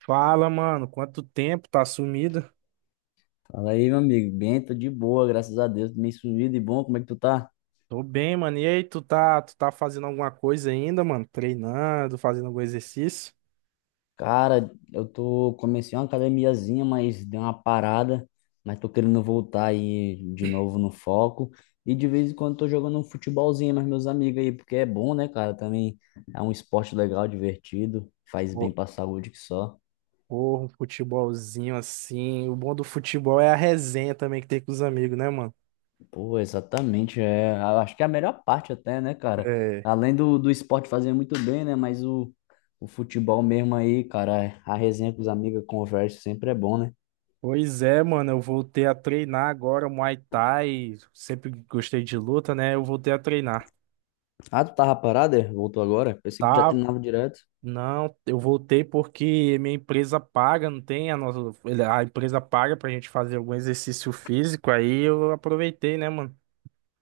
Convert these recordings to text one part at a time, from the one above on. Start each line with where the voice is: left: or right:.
right: Fala, mano, quanto tempo tá sumido?
left: Fala aí, meu amigo. Bem, tô de boa, graças a Deus. Meio sumido e bom, como é que tu tá?
right: Tô bem, mano. E aí, tu tá fazendo alguma coisa ainda, mano? Treinando, fazendo algum exercício?
left: Cara, eu tô, comecei uma academiazinha, mas deu uma parada, mas tô querendo voltar aí de novo no foco. E de vez em quando tô jogando um futebolzinho mas meus amigos aí, porque é bom, né, cara? Também é um esporte legal, divertido, faz bem
right: Pô,
left: pra saúde que só.
right: porra, um futebolzinho assim. O bom do futebol é a resenha também que tem com os amigos, né, mano?
left: Pô, exatamente. É, acho que é a melhor parte até, né, cara?
right: É.
left: Além do esporte fazer muito bem, né? Mas o futebol mesmo aí, cara, é a resenha com os amigos, a conversa sempre é bom, né?
right: Pois é, mano, eu voltei a treinar agora Muay Thai. Sempre gostei de luta, né? Eu voltei a treinar.
left: Ah, tu tava parado, é? Voltou agora? Pensei que já
right: Tá,
left: treinava direto.
right: não, eu voltei porque minha empresa paga, não tem a nossa, a empresa paga pra gente fazer algum exercício físico, aí eu aproveitei, né, mano?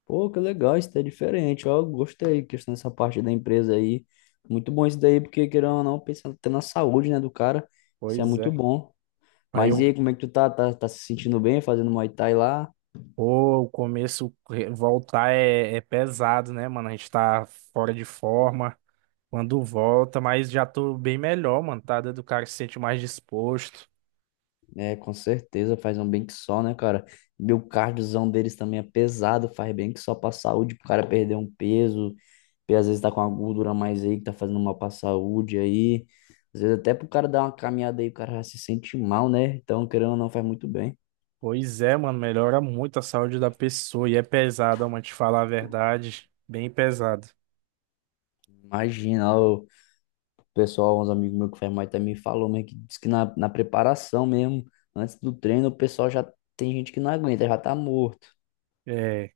left: Pô, que legal, isso daí é diferente. Ó, gostei, questão dessa parte da empresa aí. Muito bom isso daí, porque querendo ou não, pensando até na saúde, né, do cara. Isso é
right: Pois
left: muito
right: é.
left: bom.
right: Aí
left: Mas e
right: eu,
left: aí, como é que tu tá? Tá se sentindo bem fazendo Muay Thai lá?
right: pô, o começo, voltar é pesado, né, mano? A gente tá fora de forma quando volta, mas já tô bem melhor, mano, tá? Do cara que se sente mais disposto.
left: É, com certeza, faz um bem que só, né, cara? E o cardiozão deles também é pesado, faz bem que só pra saúde, pro cara perder um peso, e às vezes tá com uma gordura a mais aí, que tá fazendo mal pra saúde aí. Às vezes até pro cara dar uma caminhada aí, o cara já se sente mal, né? Então, querendo ou não, faz muito bem.
right: Pois é, mano, melhora muito a saúde da pessoa e é pesado, ó, mano, te falar a verdade, bem pesado.
left: Imagina, ó, o pessoal, uns amigos meus que faz mais também falou, mas que diz que na preparação mesmo, antes do treino, o pessoal já tem gente que não aguenta, já tá morto.
right: É.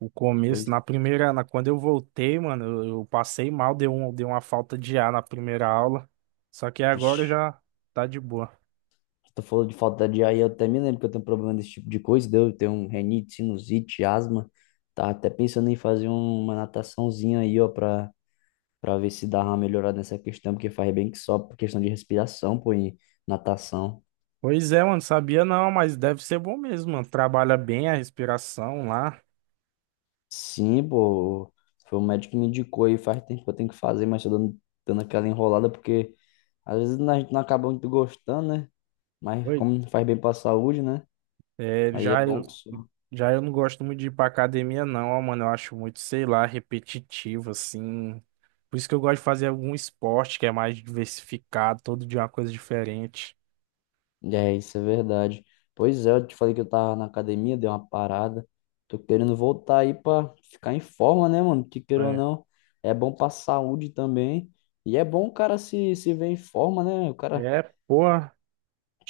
right: O começo,
left: Pois,
right: quando eu voltei, mano, eu passei mal, deu uma falta de ar na primeira aula. Só que agora
left: vixi.
right: já tá de boa.
left: Tu falou de falta de ar e eu até me lembro que eu tenho um problema desse tipo de coisa, deu, eu tenho um renite, sinusite, asma. Tá até pensando em fazer um, uma nataçãozinha aí, ó, pra, pra ver se dá uma melhorada nessa questão, porque faz bem que só por questão de respiração, pô, e natação.
right: Pois é, mano, sabia não, mas deve ser bom mesmo, mano. Trabalha bem a respiração lá.
left: Sim, pô, foi o médico que me indicou aí, faz tempo que eu tenho que fazer, mas tô dando, dando aquela enrolada, porque às vezes a gente não acaba muito gostando, né? Mas
right: Oi.
left: como faz bem pra saúde, né?
right: É,
left: Aí é
right: já eu,
left: bom que só.
right: já eu não gosto muito de ir pra academia, não, ó, mano. Eu acho muito, sei lá, repetitivo, assim. Por isso que eu gosto de fazer algum esporte que é mais diversificado, todo dia uma coisa diferente.
left: É, isso é verdade. Pois é, eu te falei que eu tava na academia, dei uma parada. Tô querendo voltar aí pra ficar em forma, né, mano? Que queira ou
right: É,
left: não, é bom pra saúde também. E é bom o cara se ver em forma, né? O cara,
right: porra.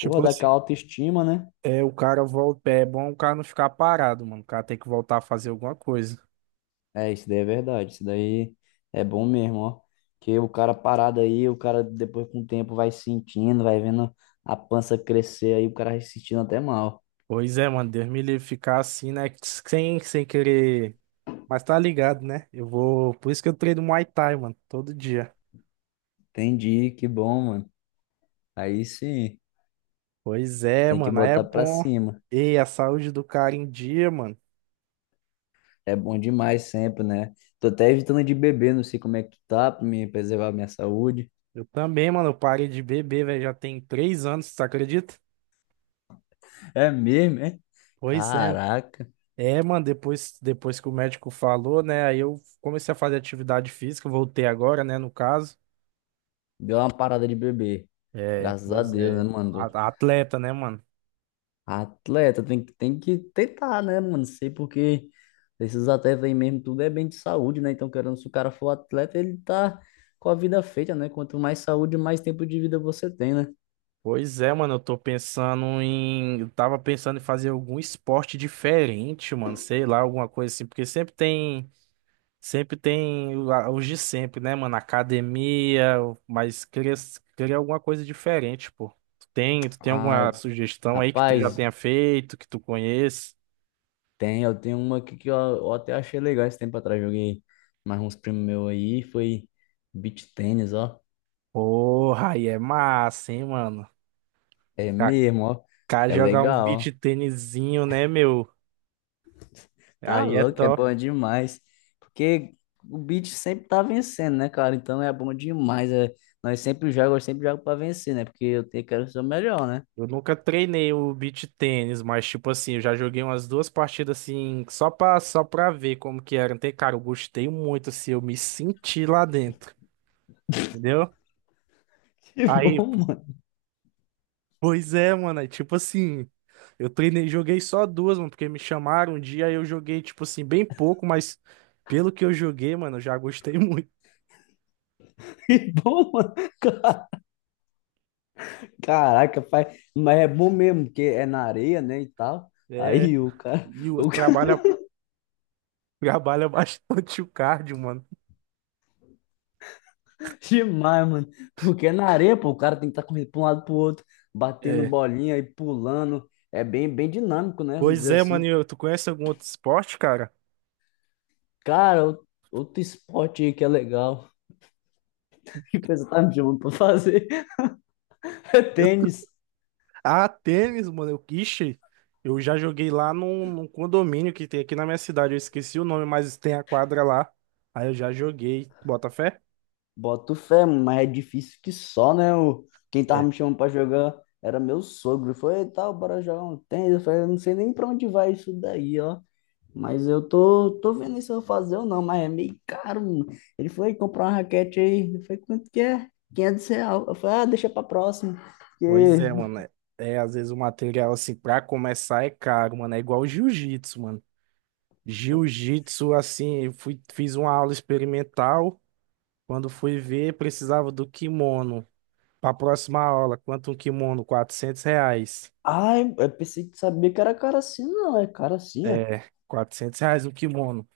left: porra, dá
right: assim.
left: aquela autoestima, né?
right: É, o cara volta. É bom o cara não ficar parado, mano. O cara tem que voltar a fazer alguma coisa.
left: É, isso daí é verdade. Isso daí é bom mesmo, ó. Que o cara parado aí, o cara depois com o tempo vai sentindo, vai vendo a pança crescer aí, o cara vai se sentindo até mal.
right: Pois é, mano. Deus me livre ficar assim, né? Sem querer. Mas tá ligado, né? Eu vou. Por isso que eu treino Muay Thai, mano. Todo dia.
left: Entendi, que bom, mano. Aí sim,
right: Pois é,
left: tem que
right: mano. Aí é
left: botar pra
right: bom.
left: cima.
right: E a saúde do cara em dia, mano.
left: É bom demais sempre, né? Tô até evitando de beber, não sei como é que tu tá, pra me preservar a minha saúde.
right: Eu também, mano. Eu parei de beber, velho. Já tem 3 anos, você acredita?
left: É mesmo, é?
right: Pois é.
left: Caraca,
right: É, mano. Depois que o médico falou, né? Aí eu comecei a fazer atividade física. Voltei agora, né? No caso.
left: deu uma parada de beber.
right: É,
left: Graças a
right: pois
left: Deus, né,
right: é.
left: mano?
right: Atleta, né, mano?
left: Atleta tem que tentar, né, mano? Sei porque esses atletas aí mesmo, tudo é bem de saúde, né? Então, querendo, se o cara for atleta, ele tá com a vida feita, né? Quanto mais saúde, mais tempo de vida você tem, né?
right: Pois é, mano, eu tô pensando em. Eu tava pensando em fazer algum esporte diferente, mano. Sei lá, alguma coisa assim. Porque sempre tem. Sempre tem os de sempre, né, mano? Academia, mas queria, queria alguma coisa diferente, pô. Tu tem alguma
left: Ah,
right: sugestão aí que tu já
left: rapaz,
right: tenha feito, que tu conheça?
left: tem, eu tenho uma aqui que eu até achei legal esse tempo atrás. Joguei mais uns primos meus aí. Foi beach tênis, ó.
right: Porra, aí é massa, hein, mano?
left: É mesmo, ó.
right: Kaká
left: É
right: jogar um
left: legal,
right: beach
left: ó.
right: tênisinho, né, meu?
left: Tá
right: Aí é
left: louco, é bom
right: top.
left: demais. Porque o beach sempre tá vencendo, né, cara? Então é bom demais. É, nós sempre jogamos, eu sempre jogo pra vencer, né? Porque eu tenho, quero ser o melhor, né?
right: Eu nunca treinei o beach tênis, mas tipo assim, eu já joguei umas duas partidas assim, só pra ver como que era. Então, cara, eu gostei muito, assim, eu me senti lá dentro, entendeu?
left: Que
right: Aí,
left: bom, mano.
right: pois é, mano, aí, tipo assim, eu treinei, joguei só duas, mano, porque me chamaram um dia, aí eu joguei, tipo assim, bem pouco, mas pelo que eu joguei, mano, eu já gostei muito.
left: Que bom, mano. Caraca, pai. Mas é bom mesmo, porque é na areia, né, e tal.
right: É,
left: Aí o cara, o
right: trabalha, trabalha bastante o cardio, mano.
left: demais, mano. Porque é na areia, pô, o cara tem que estar tá correndo pra um lado pro outro, batendo
right: É.
left: bolinha e pulando. É bem, bem dinâmico, né? Vamos
right: Pois
left: dizer
right: é, mano,
left: assim.
right: tu conhece algum outro esporte, cara?
left: Cara, outro esporte aí que é legal. Que coisa tá me chamando pra fazer. É
right: Eu
left: tênis.
right: Ah, tênis, mano. Eu, ixi, eu já joguei lá num condomínio que tem aqui na minha cidade. Eu esqueci o nome, mas tem a quadra lá. Aí eu já joguei. Bota fé?
left: Boto fé, mano, mas é difícil que só, né? O, quem tava
right: É.
left: me chamando pra jogar era meu sogro. Foi, tal, bora jogar um tênis. Eu falei, eu não sei nem pra onde vai isso daí, ó. Mas eu tô, tô vendo se eu vou fazer ou não, mas é meio caro, mano. Ele foi comprar uma raquete aí. Eu falei, quanto que é? R$ 500. Eu falei, ah, deixa pra próxima.
right: Pois é,
left: Porque...
right: mano. É, é, às vezes o material, assim, pra começar é caro, mano. É igual jiu-jitsu, mano. Jiu-jitsu, assim, eu fui, fiz uma aula experimental. Quando fui ver, precisava do quimono. Pra próxima aula, quanto um kimono? 400 reais.
left: Ai, eu pensei que sabia que era caro assim. Não, é caro assim, é.
right: É, 400 reais um kimono.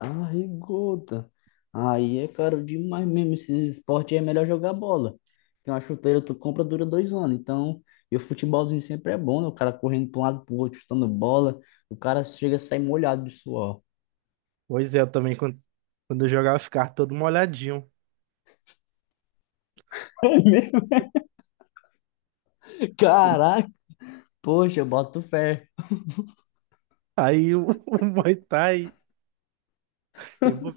left: Ai, gota. Aí é caro demais mesmo. Esse esporte aí é melhor jogar bola. Que uma chuteira tu compra dura 2 anos. Então, e o futebolzinho sempre é bom, né? O cara correndo pra um lado pro outro, chutando bola. O cara chega a sair molhado de suor.
right: Pois é, eu também, quando eu jogava, eu ficava todo molhadinho.
left: É mesmo? Caraca! Poxa, eu boto fé.
right: Aí o, o Muay Thai, eu vou,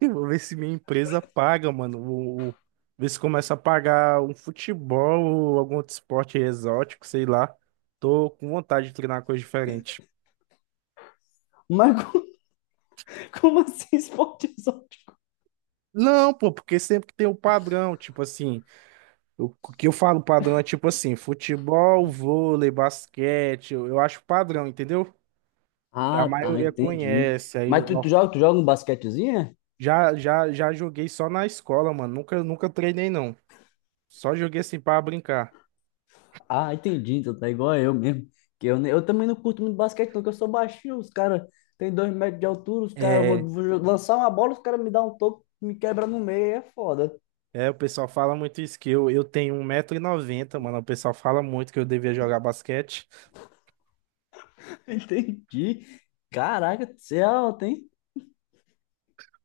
right: eu vou ver se minha empresa paga, mano. Ver se começa a pagar um futebol ou algum outro esporte exótico, sei lá. Tô com vontade de treinar uma coisa diferente.
left: Mas co- como assim esporte exótico?
right: Não, pô, porque sempre que tem o padrão, tipo assim, o que eu falo padrão é tipo assim, futebol, vôlei, basquete, eu acho padrão, entendeu? Que a
left: Ah, tá,
right: maioria
left: entendi.
right: conhece, aí
left: Mas tu, tu joga um basquetezinho, é?
right: Já joguei só na escola, mano. Nunca treinei, não. Só joguei assim pra brincar.
left: Ah, entendi. Então tá igual eu mesmo. Que eu também não curto muito basquete, não, que eu sou baixinho. Os caras têm 2 metros de altura, os caras vão
right: É,
left: vou jo- lançar uma bola, os caras me dão um toco, me quebra no meio, aí é foda.
right: é, o pessoal fala muito isso, que eu tenho 1,90 m mano. O pessoal fala muito que eu devia jogar basquete.
left: Entendi. Caraca, você é alto, hein?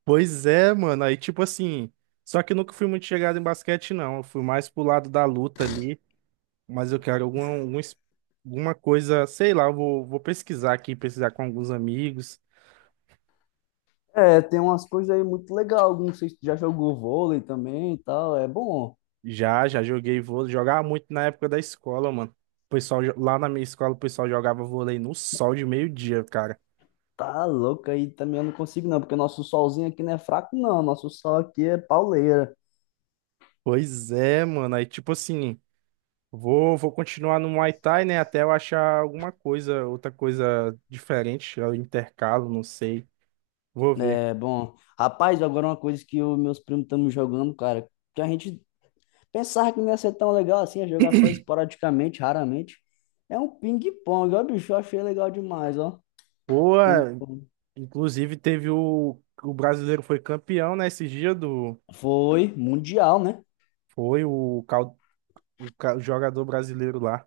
right: Pois é, mano. Aí, tipo assim. Só que eu nunca fui muito chegado em basquete, não. Eu fui mais pro lado da luta ali. Mas eu quero alguma coisa, sei lá, eu vou, vou pesquisar aqui, pesquisar com alguns amigos.
left: É, tem umas coisas aí muito legal. Não sei se tu já jogou vôlei também e tal. É bom.
right: Já, já joguei vôlei. Jogava muito na época da escola, mano. O pessoal, lá na minha escola, o pessoal jogava vôlei no sol de meio-dia, cara.
left: Tá louco, aí também eu não consigo não, porque nosso solzinho aqui não é fraco não, nosso sol aqui é pauleira.
right: Pois é, mano. Aí, tipo assim, vou, vou continuar no Muay Thai, né? Até eu achar alguma coisa, outra coisa diferente. Eu intercalo, não sei. Vou ver.
left: É, bom, rapaz, agora uma coisa que os meus primos estamos jogando, cara, que a gente pensava que não ia ser tão legal assim, ia jogar só esporadicamente, raramente, é um ping-pong, ó, bicho, eu achei legal demais, ó,
right: Boa,
left: ping-pong.
right: inclusive teve o. O brasileiro foi campeão, né? Esse dia do.
left: Foi mundial, né?
right: Foi o, o jogador brasileiro lá.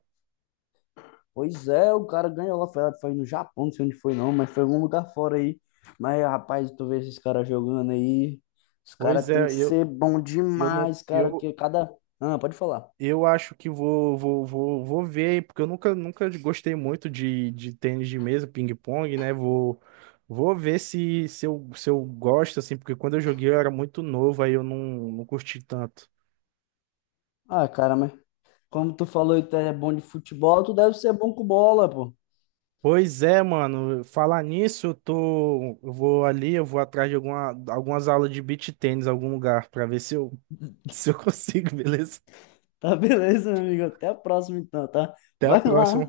left: Pois é, o cara ganhou lá, foi, foi no Japão, não sei onde foi não, mas foi em algum lugar fora aí. Mas, rapaz, tu vê esses caras jogando aí, os
right: Pois
left: caras tem
right: é,
left: que ser bom
right: eu não.
left: demais, cara,
right: Eu,
left: que cada... Ah, pode falar.
right: Eu acho que vou ver, porque eu nunca, nunca gostei muito de tênis de mesa, ping-pong, né? Vou, vou ver se, se eu gosto, assim, porque quando eu joguei eu era muito novo, aí eu não, não curti tanto.
left: Ah, cara, mas como tu falou que tu é bom de futebol, tu deve ser bom com bola, pô.
right: Pois é, mano, falar nisso, eu tô, eu vou ali, eu vou atrás de alguma, algumas aulas de beach tênis, algum lugar, pra ver se eu, se eu consigo, beleza?
left: Tá, beleza, meu amigo? Até a próxima então, tá?
right: Até a
left: Vai
right: próxima.
left: lá.